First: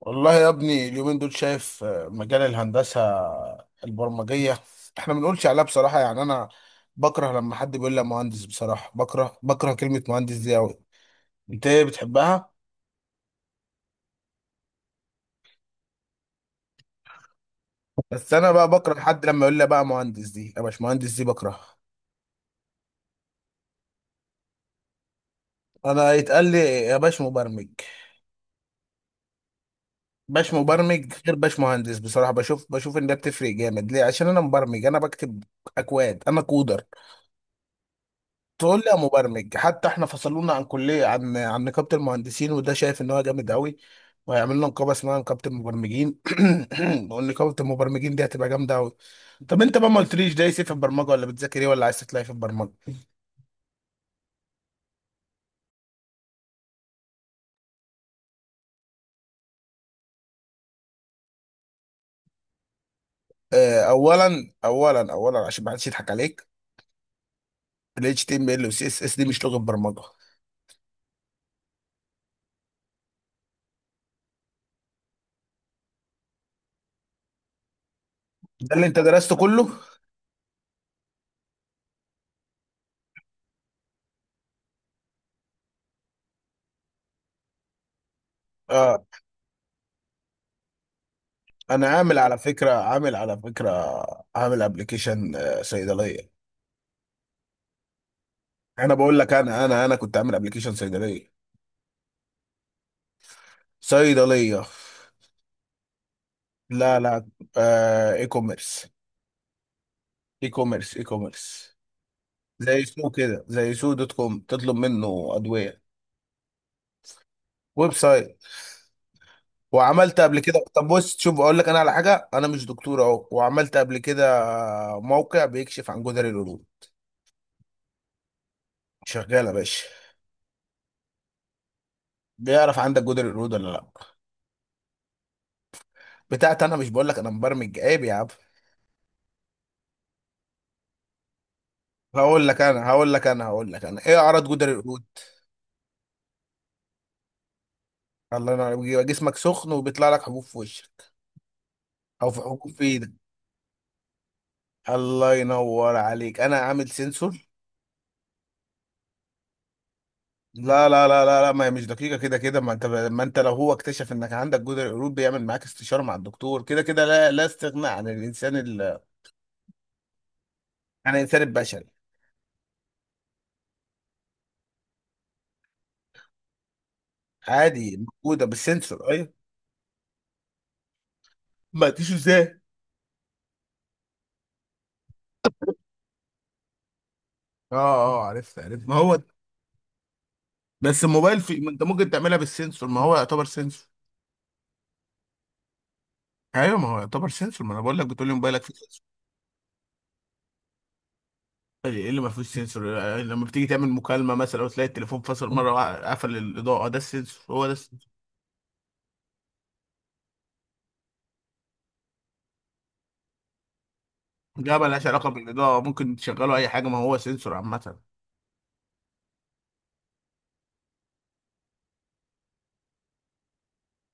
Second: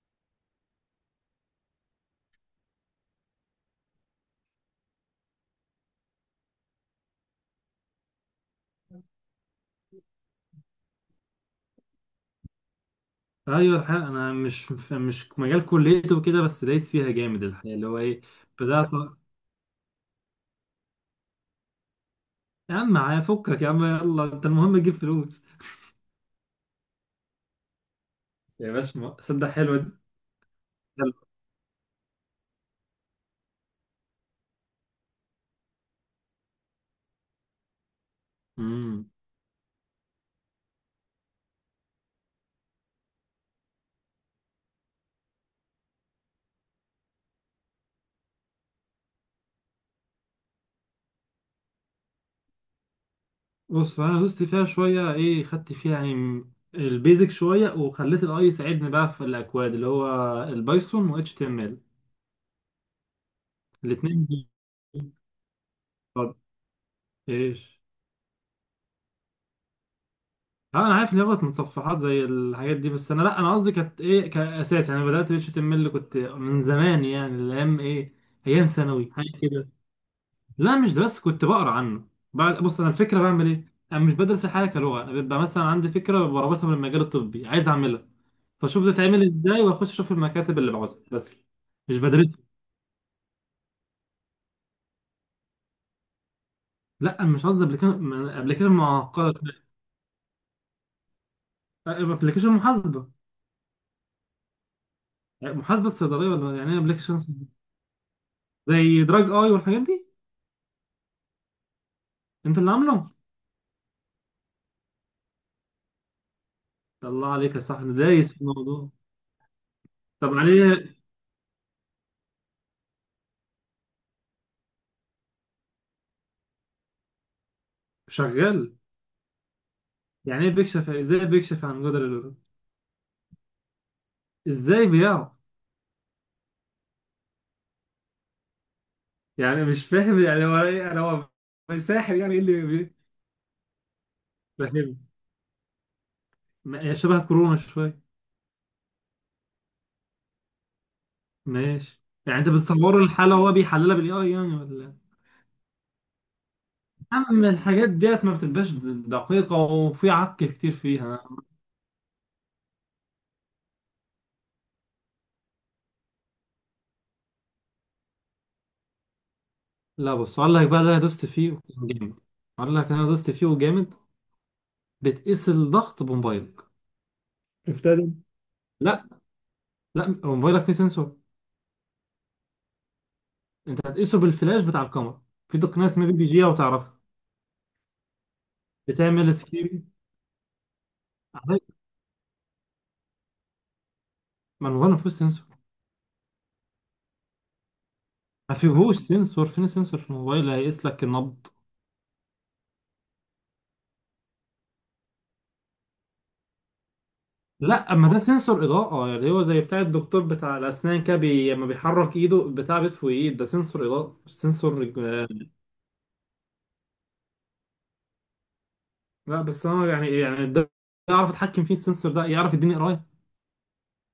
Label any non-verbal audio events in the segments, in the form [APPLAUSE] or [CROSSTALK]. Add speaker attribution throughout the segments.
Speaker 1: والله يا ابني اليومين دول شايف مجال الهندسة البرمجية. احنا ما بنقولش عليها بصراحة، يعني انا بكره لما حد بيقول لي مهندس. بصراحة بكره كلمة مهندس دي قوي. انت ايه بتحبها؟
Speaker 2: ايوه الحقيقه انا مش مجال كليته وكده بس دايس فيها جامد الحقيقه اللي هو ايه
Speaker 1: بس انا بقى
Speaker 2: بدات.
Speaker 1: بكره حد لما يقول لي بقى مهندس دي، يا باش مهندس دي بكره.
Speaker 2: يا عم معايا فكك، يا عم يلا انت المهم تجيب فلوس.
Speaker 1: انا يتقال لي يا باش مبرمج.
Speaker 2: يا باشا، صدق حلوه دي.
Speaker 1: باش مبرمج
Speaker 2: يلا.
Speaker 1: غير باش مهندس، بصراحة بشوف ان ده بتفرق جامد. ليه؟ عشان انا مبرمج، انا بكتب اكواد، انا كودر. تقول لي يا
Speaker 2: امم.
Speaker 1: مبرمج. حتى احنا فصلونا عن كليه، عن نقابه المهندسين، وده شايف ان هو جامد قوي. وهيعمل لنا نقابه اسمها نقابه المبرمجين. [CLEARS THROAT] ونقابه المبرمجين دي هتبقى جامده قوي. طب انت بقى ما قلتليش دايس إيه في البرمجه، ولا بتذاكر ايه، ولا عايز تطلع إيه في البرمجه؟
Speaker 2: بص انا دوست فيها شويه، ايه خدت فيها يعني البيزك شويه وخليت الاي يساعدني بقى في الاكواد، اللي هو البايثون و اتش تي ام ال
Speaker 1: اه،
Speaker 2: الاثنين.
Speaker 1: اولا عشان ما حدش يضحك عليك.
Speaker 2: ايش؟
Speaker 1: ال HTML و CSS دي مش لغه برمجه.
Speaker 2: اه انا عارف ان هي غلط، متصفحات زي الحاجات دي، بس انا لا انا قصدي كانت ايه كاساس يعني. أنا بدات اتش تي ام ال كنت من زمان، يعني الايام ايه، ايام
Speaker 1: ده اللي انت
Speaker 2: ثانوي
Speaker 1: درسته
Speaker 2: حاجه
Speaker 1: كله؟
Speaker 2: كده. لا مش درست، كنت بقرا عنه. بعد بص انا الفكره بعمل ايه، انا مش بدرس الحاجه كلغه، انا بيبقى مثلا عندي فكره بربطها من المجال الطبي عايز اعملها، فاشوف
Speaker 1: اه،
Speaker 2: بتتعمل ازاي واخش اشوف المكاتب اللي بعوزها بس.
Speaker 1: انا
Speaker 2: مش
Speaker 1: عامل على
Speaker 2: بدرسها.
Speaker 1: فكره، عامل ابلكيشن صيدليه.
Speaker 2: لا مش قصدي ابلكيشن، ابلكيشن
Speaker 1: انا بقول لك،
Speaker 2: معقده.
Speaker 1: انا كنت عامل ابلكيشن صيدليه.
Speaker 2: ابلكيشن محاسبه.
Speaker 1: صيدلية.
Speaker 2: يعني محاسبه الصيدليه ولا يعني ايه
Speaker 1: لا
Speaker 2: ابلكيشن؟
Speaker 1: لا، آه
Speaker 2: زي دراج اي والحاجات دي.
Speaker 1: اي كوميرس.
Speaker 2: انت اللي
Speaker 1: زي
Speaker 2: عامله؟
Speaker 1: سوق كده، زي سوق دوت كوم، تطلب منه ادوية.
Speaker 2: الله عليك يا
Speaker 1: ويب
Speaker 2: صاحبي، دايس
Speaker 1: سايت.
Speaker 2: في الموضوع.
Speaker 1: وعملت
Speaker 2: طب
Speaker 1: قبل كده،
Speaker 2: عليه؟
Speaker 1: طب بص شوف اقول لك انا على حاجة، انا مش دكتور اهو، وعملت قبل كده موقع بيكشف عن جدري القرود.
Speaker 2: شغال؟
Speaker 1: شغالة يا باشا.
Speaker 2: يعني ايه بيكشف؟ ازاي بيكشف عن جدر القلوب؟
Speaker 1: بيعرف عندك جدري القرود ولا لا.
Speaker 2: ازاي بيعرف؟
Speaker 1: بتاعت انا مش بقول لك انا مبرمج، عيب يا عم.
Speaker 2: يعني مش فاهم يعني هو ايه، يعني هو ساحر، يعني ايه
Speaker 1: هقول لك
Speaker 2: اللي
Speaker 1: انا
Speaker 2: بي-
Speaker 1: هقول لك انا هقول لك انا ايه اعراض جدري
Speaker 2: فاهم.
Speaker 1: القرود.
Speaker 2: هي شبه كورونا شويه.
Speaker 1: الله ينور عليك. بيبقى جسمك سخن وبيطلع لك حبوب في وشك،
Speaker 2: ماشي،
Speaker 1: او
Speaker 2: يعني
Speaker 1: في
Speaker 2: انت
Speaker 1: حبوب في
Speaker 2: بتصور
Speaker 1: ايدك.
Speaker 2: الحاله وهو بيحللها بالاي اي يعني ولا؟
Speaker 1: الله ينور عليك، انا عامل سنسور.
Speaker 2: اما الحاجات ديت ما بتبقاش دقيقه، وفي عك كتير
Speaker 1: لا لا
Speaker 2: فيها.
Speaker 1: لا لا لا، ما هي مش دقيقه. كده كده، ما انت لو هو اكتشف انك عندك جدر قلوب، بيعمل معاك استشاره مع الدكتور. كده كده لا لا استغناء عن الانسان ال...
Speaker 2: لا بص اقول لك بقى اللي انا
Speaker 1: عن
Speaker 2: دوست
Speaker 1: الانسان
Speaker 2: فيه
Speaker 1: البشري.
Speaker 2: وكان جامد، اقول لك انا دوست فيه وجامد. بتقيس الضغط بموبايلك.
Speaker 1: عادي.
Speaker 2: ابتدى.
Speaker 1: موجوده
Speaker 2: لا.
Speaker 1: بالسنسور، ايوه.
Speaker 2: هو موبايلك فيه سنسور.
Speaker 1: ما تيجي ازاي.
Speaker 2: انت هتقيسه بالفلاش بتاع الكاميرا. في تقنيه اسمها بي بي جي لو تعرفها.
Speaker 1: اه اه، عرفت عرفت، ما هو
Speaker 2: بتعمل سكيب.
Speaker 1: بس الموبايل في، ما انت ممكن تعملها بالسنسور، ما هو يعتبر سنسور.
Speaker 2: ما الموبايل ما فيهوش سنسور.
Speaker 1: ايوه، ما هو يعتبر سنسور، ما انا بقول لك، بتقول لي
Speaker 2: ما
Speaker 1: موبايلك فيه
Speaker 2: فيهوش
Speaker 1: سنسور.
Speaker 2: سنسور، فين السنسور في الموبايل اللي هيقيس لك النبض؟
Speaker 1: ايه اللي ما فيهوش سنسور؟ لما بتيجي تعمل مكالمه مثلا وتلاقي التليفون فصل مره وقفل الاضاءه، ده السنسور هو ده.
Speaker 2: لا اما ده سنسور اضاءه، يعني هو زي بتاع الدكتور بتاع الاسنان كده، لما بيحرك ايده بتاع بيطفو ايد، ده سنسور اضاءه مش
Speaker 1: ده
Speaker 2: سنسور
Speaker 1: ملهاش علاقة
Speaker 2: رج-
Speaker 1: بالإضاءة، ممكن تشغله أي حاجة، ما هو سنسور عامة.
Speaker 2: لا بس انا يعني ده يعرف يتحكم فيه السنسور ده، يعرف يديني قرايه.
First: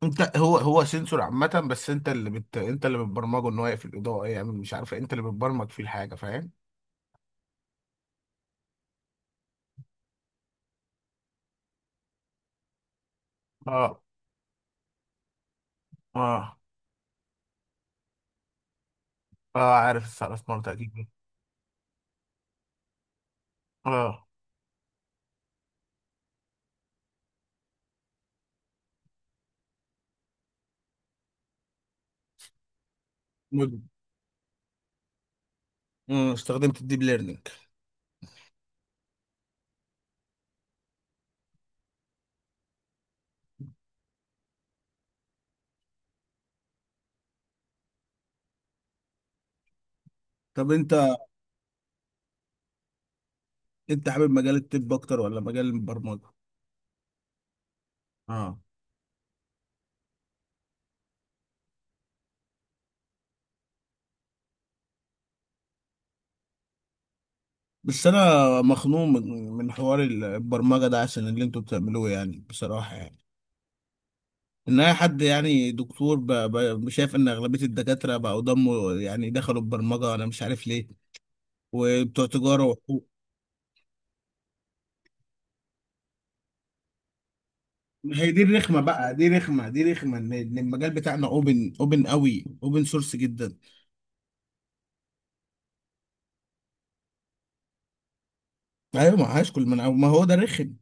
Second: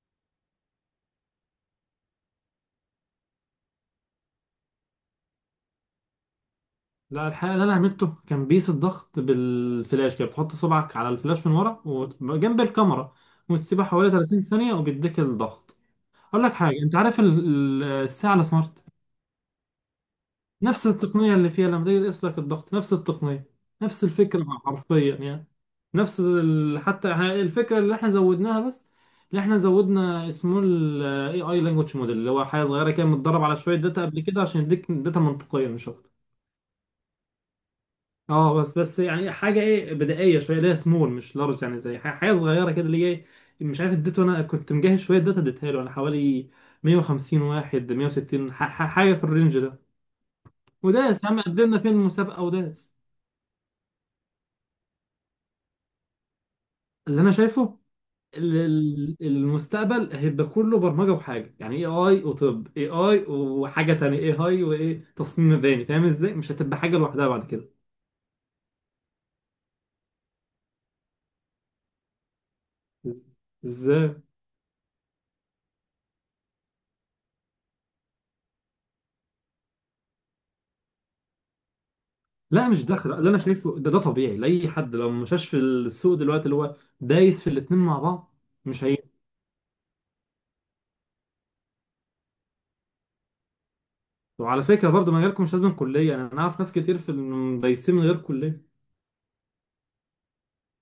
Speaker 1: أنت، هو سنسور عامة، بس أنت اللي بت... أنت اللي بتبرمجه إن هو يقفل الإضاءة، يعمل يعني مش عارف إيه، أنت اللي بتبرمج فيه الحاجة، فاهم؟
Speaker 2: لا الحقيقة اللي أنا عملته كان بيس الضغط بالفلاش كده، بتحط صبعك على الفلاش من ورا وجنب الكاميرا وتسيبها
Speaker 1: اه
Speaker 2: حوالي 30 ثانية وبيديك الضغط. أقول لك
Speaker 1: اه
Speaker 2: حاجة، أنت عارف الساعة السمارت؟
Speaker 1: اه عارف السعر سمارت
Speaker 2: نفس
Speaker 1: أكيد.
Speaker 2: التقنية اللي فيها لما تيجي تقيس لك الضغط، نفس التقنية، نفس
Speaker 1: اه،
Speaker 2: الفكرة حرفيا يعني، نفس ال... حتى احنا الفكرة اللي احنا زودناها، بس اللي احنا زودنا اسمه ال AI Language Model، اللي هو حاجة صغيرة كده متدرب على شوية
Speaker 1: مدمج.
Speaker 2: داتا قبل كده عشان يديك داتا منطقية مش أكتر.
Speaker 1: استخدمت الديب ليرنينج.
Speaker 2: اه بس يعني حاجه ايه بدائيه شويه، اللي هي سمول مش لارج، يعني زي حاجه صغيره كده اللي هي إيه، مش عارف اديته، انا كنت مجهز شويه داتا اديتها له انا، حوالي 150 واحد 160، حاجه في الرينج ده،
Speaker 1: طب أنت
Speaker 2: وداس. يا عم قدمنا فين المسابقه وداس.
Speaker 1: أنت حابب مجال الطب أكتر ولا مجال البرمجة؟
Speaker 2: اللي انا شايفه
Speaker 1: اه،
Speaker 2: المستقبل هيبقى كله برمجه وحاجه، يعني اي اي وطب اي اي وحاجه تانية اي اي وايه تصميم مباني، فاهم ازاي؟ مش هتبقى حاجه لوحدها بعد كده.
Speaker 1: بس أنا مخنوق من حوار البرمجة ده، عشان اللي أنتوا بتعملوه يعني، بصراحة يعني.
Speaker 2: ازاي؟
Speaker 1: ان اي حد يعني دكتور شايف ان اغلبيه الدكاتره بقوا ضموا يعني، دخلوا البرمجه، انا مش عارف ليه، وبتوع تجاره
Speaker 2: لا مش
Speaker 1: وحقوق.
Speaker 2: داخل، اللي انا شايفه ده ده طبيعي لاي حد لو ما مشاش في السوق دلوقتي، اللي هو دايس في الاتنين مع
Speaker 1: ما هي
Speaker 2: بعض.
Speaker 1: دي الرخمه
Speaker 2: مش هي.
Speaker 1: بقى، دي رخمه، دي رخمه، إن المجال بتاعنا اوبن، اوبن قوي، اوبن سورس جدا.
Speaker 2: وعلى فكره برضه مجالكم مش لازم كليه، انا اعرف ناس كتير في دايسين من غير كليه.
Speaker 1: ايوه ما هاش كل من، ما هو ده رخم.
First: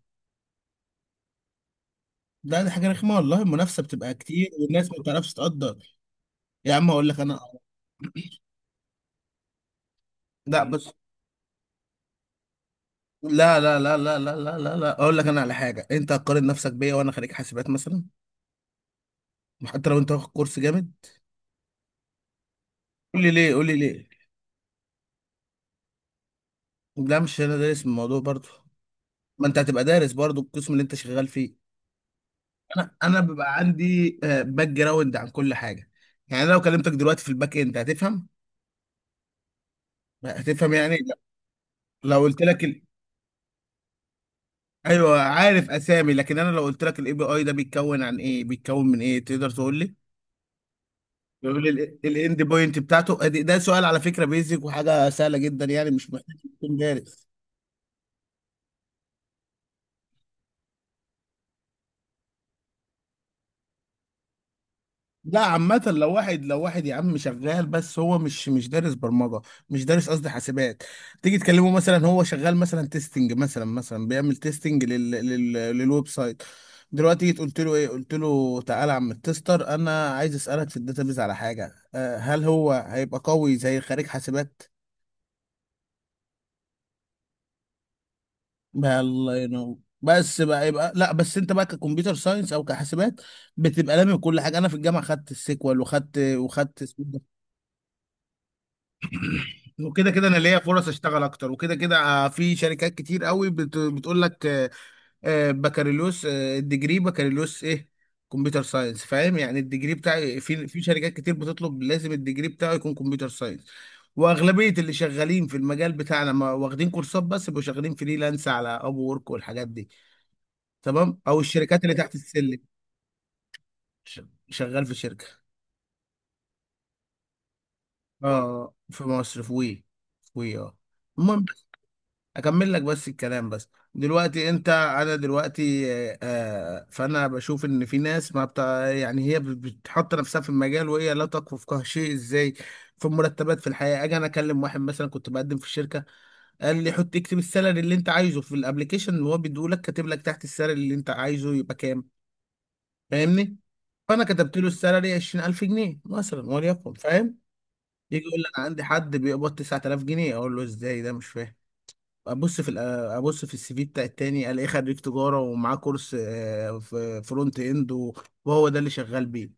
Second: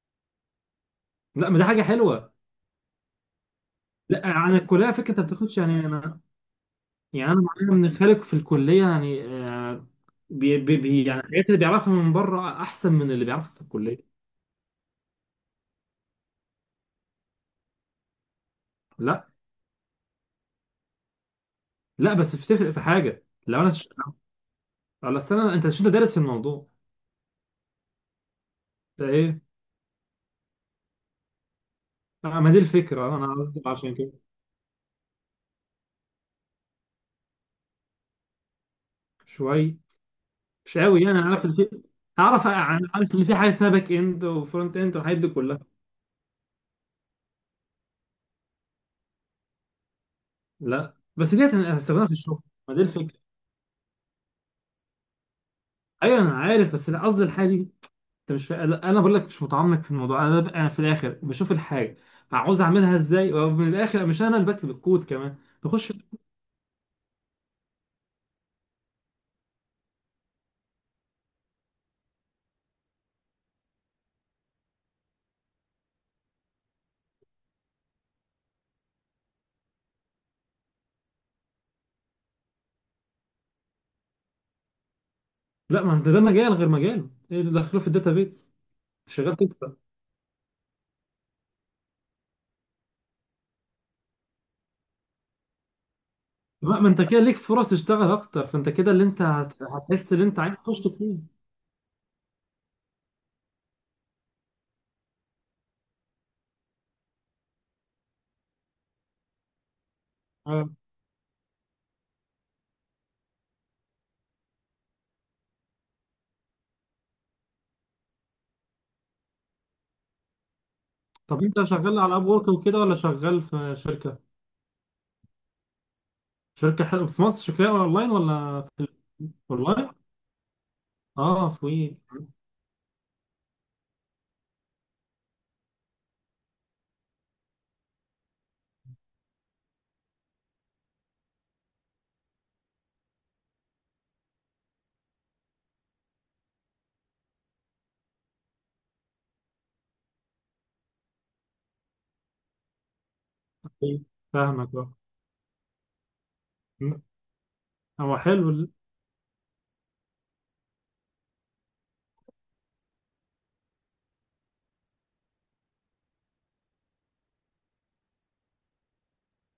Speaker 2: لا ما دي حاجه حلوه.
Speaker 1: لا دي حاجه رخمه والله، المنافسه بتبقى
Speaker 2: لا
Speaker 1: كتير
Speaker 2: عن
Speaker 1: والناس
Speaker 2: الكليه
Speaker 1: ما
Speaker 2: فكره، انت ما
Speaker 1: بتعرفش
Speaker 2: بتاخدش يعني،
Speaker 1: تقدر. يا عم اقول لك انا،
Speaker 2: انا
Speaker 1: [CLEARS THROAT]
Speaker 2: معايا من خالق في الكليه يعني آه،
Speaker 1: لا بس،
Speaker 2: يعني الحاجات اللي بيعرفها من بره احسن من اللي بيعرفها
Speaker 1: لا
Speaker 2: في
Speaker 1: لا لا
Speaker 2: الكليه.
Speaker 1: لا لا لا لا لا، اقول لك انا على حاجه. انت هتقارن نفسك بيا وانا خريج حاسبات مثلا؟
Speaker 2: لا
Speaker 1: حتى لو انت واخد كورس جامد.
Speaker 2: لا بس بتفرق في
Speaker 1: قول
Speaker 2: حاجه
Speaker 1: لي ليه،
Speaker 2: لو
Speaker 1: قول
Speaker 2: انا
Speaker 1: لي ليه.
Speaker 2: على السنه، انت مش انت دارس الموضوع؟
Speaker 1: لا مش انا دارس من الموضوع برضو.
Speaker 2: ده ايه؟
Speaker 1: ما انت هتبقى دارس برضو القسم اللي انت شغال فيه.
Speaker 2: آه، ما دي
Speaker 1: انا
Speaker 2: الفكره،
Speaker 1: انا
Speaker 2: انا
Speaker 1: بيبقى
Speaker 2: قصدي عشان كده.
Speaker 1: عندي باك جراوند عن كل حاجه. يعني أنا لو كلمتك دلوقتي في الباك اند هتفهم،
Speaker 2: شويه،
Speaker 1: هتفهم
Speaker 2: مش
Speaker 1: يعني.
Speaker 2: قوي يعني، انا عارف ان في،
Speaker 1: لو قلت
Speaker 2: اعرف
Speaker 1: لك ال...
Speaker 2: عارف ان في حاجه اسمها باك اند وفرونت اند والحاجات
Speaker 1: ايوه،
Speaker 2: دي كلها.
Speaker 1: عارف اسامي، لكن انا لو قلت لك الاي بي اي ده بيتكون عن ايه، بيتكون من ايه، تقدر تقول لي؟
Speaker 2: لا بس ديت
Speaker 1: تقول
Speaker 2: انا
Speaker 1: لي
Speaker 2: هستخدمها في الشغل.
Speaker 1: الاند
Speaker 2: ما
Speaker 1: بوينت
Speaker 2: دي
Speaker 1: بتاعته
Speaker 2: الفكره،
Speaker 1: ده سؤال على فكره بيزك وحاجه سهله جدا يعني، مش
Speaker 2: ايوه انا
Speaker 1: محتاج
Speaker 2: عارف،
Speaker 1: تكون
Speaker 2: بس أنا قصدي
Speaker 1: دارس.
Speaker 2: الحاجه دي. انت مش فا... لا انا بقول لك مش متعمق في الموضوع، انا ببقى في الاخر بشوف الحاجه عاوز اعملها ازاي، ومن الاخر مش انا اللي بكتب الكود كمان.
Speaker 1: لا عامة
Speaker 2: بخش.
Speaker 1: لو واحد، يا عم شغال بس هو مش دارس برمجة، مش دارس قصدي حاسبات. تيجي تكلمه مثلا، هو شغال مثلا تيستنج، مثلا بيعمل تيستنج لل... لل... للويب سايت. دلوقتي جيت قلت له ايه، قلت له تعالى يا عم التستر، انا عايز اسالك في الداتابيز على حاجة، أه، هل هو هيبقى قوي زي خريج حاسبات؟
Speaker 2: لا ما انت ده مجال غير مجاله، ايه اللي دخله في الداتابيز؟
Speaker 1: بقى الله
Speaker 2: شغال كده؟
Speaker 1: ينور. بس بقى يبقى، لا بس انت بقى ككمبيوتر ساينس او كحاسبات، بتبقى لامي كل حاجه. انا في الجامعه خدت السيكوال، وخدت
Speaker 2: لا
Speaker 1: وخدت،
Speaker 2: ما انت كده ليك فرص تشتغل اكتر، فانت كده اللي انت
Speaker 1: وكده
Speaker 2: هتحس اللي
Speaker 1: كده انا
Speaker 2: انت عايز
Speaker 1: ليا
Speaker 2: تخش
Speaker 1: فرص اشتغل
Speaker 2: فيه.
Speaker 1: اكتر. وكده كده في شركات كتير قوي بت... بتقول لك بكالوريوس، الديجري بكالوريوس ايه؟ كمبيوتر ساينس، فاهم يعني الديجري بتاعي. في
Speaker 2: آه.
Speaker 1: في شركات كتير بتطلب لازم الديجري بتاعه يكون كمبيوتر ساينس. واغلبيه اللي شغالين في المجال بتاعنا، ما واخدين كورسات بس، بيبقوا شغالين فريلانس على اب وورك والحاجات دي، تمام، او
Speaker 2: طب انت
Speaker 1: الشركات اللي
Speaker 2: شغال
Speaker 1: تحت
Speaker 2: على اب وورك
Speaker 1: السلم.
Speaker 2: وكده ولا شغال في شركه؟
Speaker 1: ش- شغال في شركه.
Speaker 2: شركه حلوه، في مصر شكلها اونلاين ولا؟
Speaker 1: اه في مصر، في وي.
Speaker 2: اونلاين.
Speaker 1: في وي، اه. المهم،
Speaker 2: اه في
Speaker 1: اكمل لك بس الكلام بس. دلوقتي انت، انا دلوقتي فانا بشوف ان في ناس ما بتاع يعني، هي بتحط نفسها في المجال وهي لا تكفو في شيء، ازاي في المرتبات، في الحياه. اجي انا اكلم واحد مثلا، كنت بقدم في الشركه، قال لي حط اكتب السالري اللي انت عايزه في الابليكيشن اللي هو بيديه لك، كاتب لك تحت السالري اللي انت عايزه يبقى كام، فاهمني؟
Speaker 2: في-
Speaker 1: فانا كتبت له
Speaker 2: فاهمك اه.
Speaker 1: السالري 20000 جنيه مثلا وليكن،
Speaker 2: م-
Speaker 1: فاهم.
Speaker 2: هو
Speaker 1: يجي يقول لي
Speaker 2: حلو
Speaker 1: انا عندي حد بيقبض 9000 جنيه، اقول له ازاي ده، مش فاهم. ابص في ال- ابص في السي في بتاع التاني، الاقيه خريج تجاره ومعاه كورس في فرونت اند، و- وهو ده اللي شغال بيه.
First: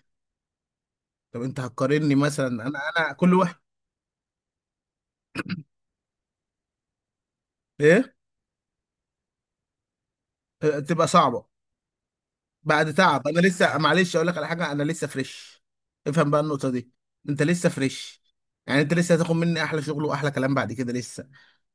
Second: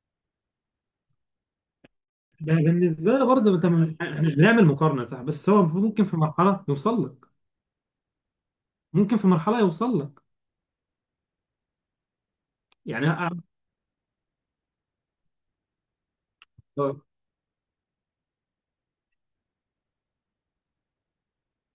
Speaker 1: طب انت هتقارني مثلا؟
Speaker 2: ده
Speaker 1: انا انا
Speaker 2: بالنسبه لي
Speaker 1: كل واحد.
Speaker 2: برضه، انت احنا مش بنعمل مقارنه صح، بس هو ممكن في مرحله يوصل لك،
Speaker 1: ايه؟
Speaker 2: ممكن في مرحله يوصل لك،
Speaker 1: تبقى صعبه بعد
Speaker 2: يعني
Speaker 1: تعب. انا
Speaker 2: أنا-
Speaker 1: لسه معلش، اقول لك على حاجه، انا لسه فريش. افهم بقى النقطه دي.
Speaker 2: اه.
Speaker 1: انت لسه فريش يعني، انت لسه هتاخد مني احلى شغل واحلى كلام بعد كده لسه.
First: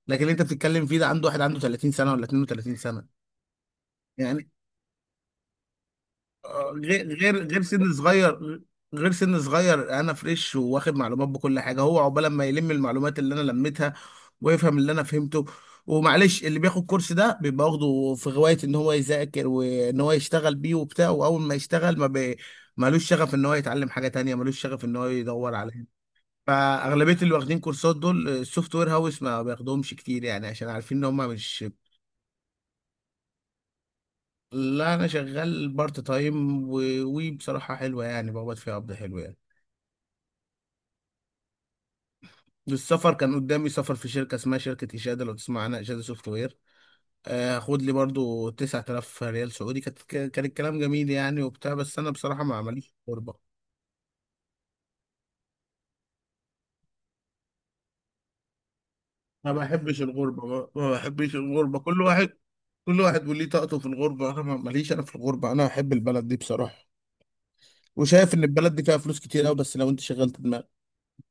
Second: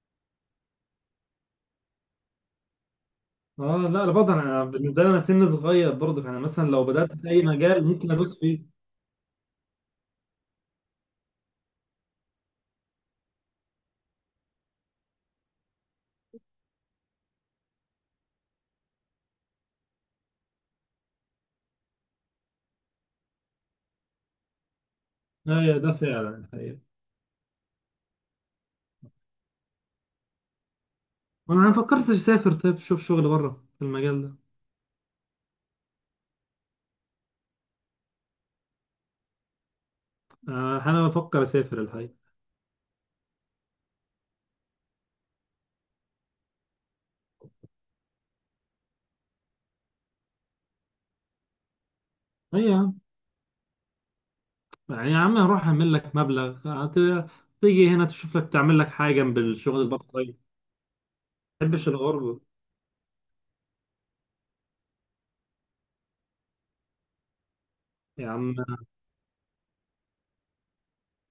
Speaker 1: لكن اللي انت بتتكلم فيه ده، عنده واحد عنده 30 سنه ولا 32 سنه
Speaker 2: آه، لا برضه
Speaker 1: يعني،
Speaker 2: انا بالنسبه لي انا سن صغير برضه، فانا مثلا لو بدات
Speaker 1: غير
Speaker 2: في اي
Speaker 1: غير غير
Speaker 2: مجال
Speaker 1: سن
Speaker 2: ممكن ادوس
Speaker 1: صغير.
Speaker 2: فيه.
Speaker 1: غير سن صغير، انا فريش واخد معلومات بكل حاجه، هو عقبال ما يلم المعلومات اللي انا لميتها ويفهم اللي انا فهمته. ومعلش، اللي بياخد كورس ده بيبقى واخده في غوايه ان هو يذاكر وان هو يشتغل بيه وبتاع، واول ما يشتغل ما بي... مالوش شغف ان هو يتعلم حاجه تانية، مالوش شغف ان هو يدور
Speaker 2: ايوه
Speaker 1: عليها.
Speaker 2: ده فعلا الحقيقه.
Speaker 1: فاغلبيه اللي واخدين كورسات دول، السوفت وير هاوس ما بياخدهمش كتير يعني، عشان عارفين ان هم
Speaker 2: انا
Speaker 1: مش...
Speaker 2: ما فكرتش اسافر، طيب شوف شغل بره في المجال ده.
Speaker 1: لا انا شغال بارت تايم، وبصراحه حلوه يعني، بقبض فيها قبض حلو يعني.
Speaker 2: آه انا بفكر اسافر الحقيقه.
Speaker 1: السفر كان قدامي سفر في شركه اسمها شركه اشاده، لو تسمع عنها، اشاده سوفت وير. هاخد لي برضو 9000 ريال سعودي. كان الكلام جميل يعني وبتاع، بس انا بصراحه ما عمليش
Speaker 2: ايوه،
Speaker 1: غربه،
Speaker 2: يعني يا عم هروح اعمل لك مبلغ، تيجي هنا تشوف لك تعمل لك حاجه جنب
Speaker 1: ما
Speaker 2: الشغل
Speaker 1: بحبش
Speaker 2: البارت تايم.
Speaker 1: الغربه. ما بحبش
Speaker 2: ما
Speaker 1: الغربه.
Speaker 2: بحبش
Speaker 1: كل واحد،
Speaker 2: الغربه.
Speaker 1: كل واحد وليه طاقته في الغربه. انا ماليش انا في الغربه. انا بحب البلد دي بصراحه،
Speaker 2: يا
Speaker 1: وشايف ان
Speaker 2: عم
Speaker 1: البلد دي فيها فلوس كتير قوي، بس لو انت شغلت دماغك.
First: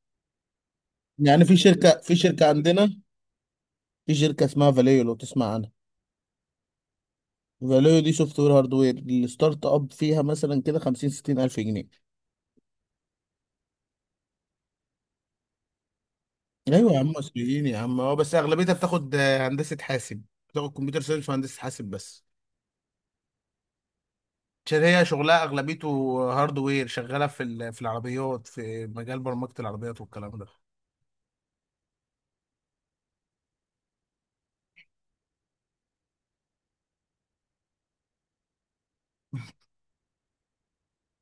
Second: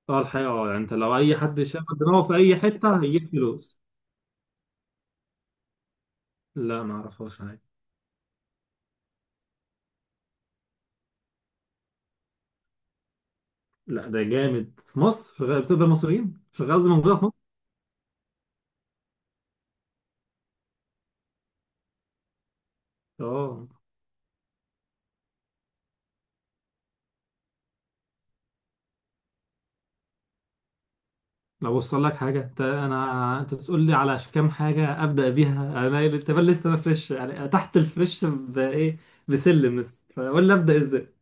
Speaker 2: اه الحقيقه، اه يعني انت لو اي
Speaker 1: يعني في
Speaker 2: حد شغل
Speaker 1: شركه،
Speaker 2: دماغه في اي
Speaker 1: عندنا
Speaker 2: حته هيجيب فلوس.
Speaker 1: في شركه اسمها فاليو، لو تسمع عنها.
Speaker 2: لا ما اعرفهاش حاجه.
Speaker 1: فاليو دي سوفت وير هاردوير، الستارت اب فيها مثلا كده 50 60 الف جنيه.
Speaker 2: لا ده جامد، في مصر شغال؟ بتقبل مصريين؟ شغال قصدي
Speaker 1: ايوه يا عم
Speaker 2: موجوده في مصر.
Speaker 1: مصريين يا عم، اه، بس اغلبيتها بتاخد هندسه حاسب، بتاخد كمبيوتر ساينس وهندسه حاسب بس،
Speaker 2: اه.
Speaker 1: عشان هي شغلها اغلبيته هاردوير، شغاله في ال... في العربيات، في مجال برمجه العربيات والكلام ده.
Speaker 2: لو وصل لك حاجه انت انت تقول لي على كام حاجه ابدا بيها انا، انت بل لسه انا فريش يعني، تحت الفريش بايه، بسلم لسه، فقول لي ابدا ازاي،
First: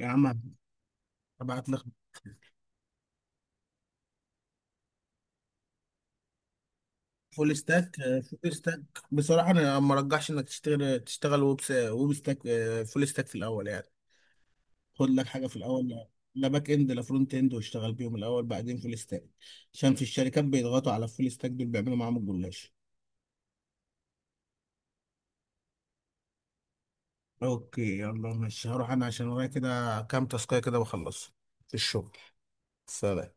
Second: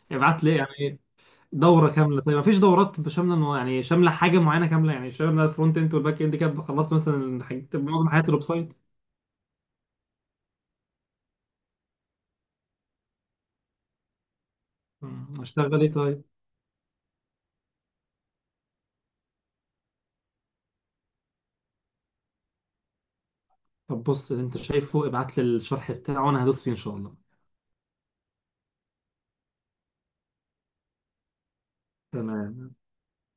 Speaker 1: يا عم
Speaker 2: ابعت لي يعني.
Speaker 1: هبعت لك.
Speaker 2: دورة كاملة، طيب مفيش دورات شاملة يعني، شاملة حاجة معينة كاملة يعني، شاملة الفرونت اند والباك اند كده خلصت مثلا
Speaker 1: فول ستاك،
Speaker 2: معظم حياة الويب
Speaker 1: فول
Speaker 2: سايت.
Speaker 1: ستاك. بصراحه انا ما ارجحش انك تشتغل، تشتغل ويب س... ويب ستاك فول ستاك في الاول يعني، خد لك
Speaker 2: مم،
Speaker 1: حاجه في
Speaker 2: اشتغل
Speaker 1: الاول.
Speaker 2: ايه
Speaker 1: لا،
Speaker 2: طيب؟
Speaker 1: لا باك اند لا فرونت اند، واشتغل بيهم الاول، بعدين فول ستاك. عشان في الشركات بيضغطوا على الفول ستاك دول، بيعملوا معاهم الجلاش.
Speaker 2: طب بص اللي انت شايفه ابعت لي الشرح بتاعه وانا هدوس فيه ان شاء الله.
Speaker 1: اوكي يلا ماشي، هروح انا عشان ورايا كده كام تاسكايه كده واخلص في الشغل.
Speaker 2: تمام.
Speaker 1: سلام.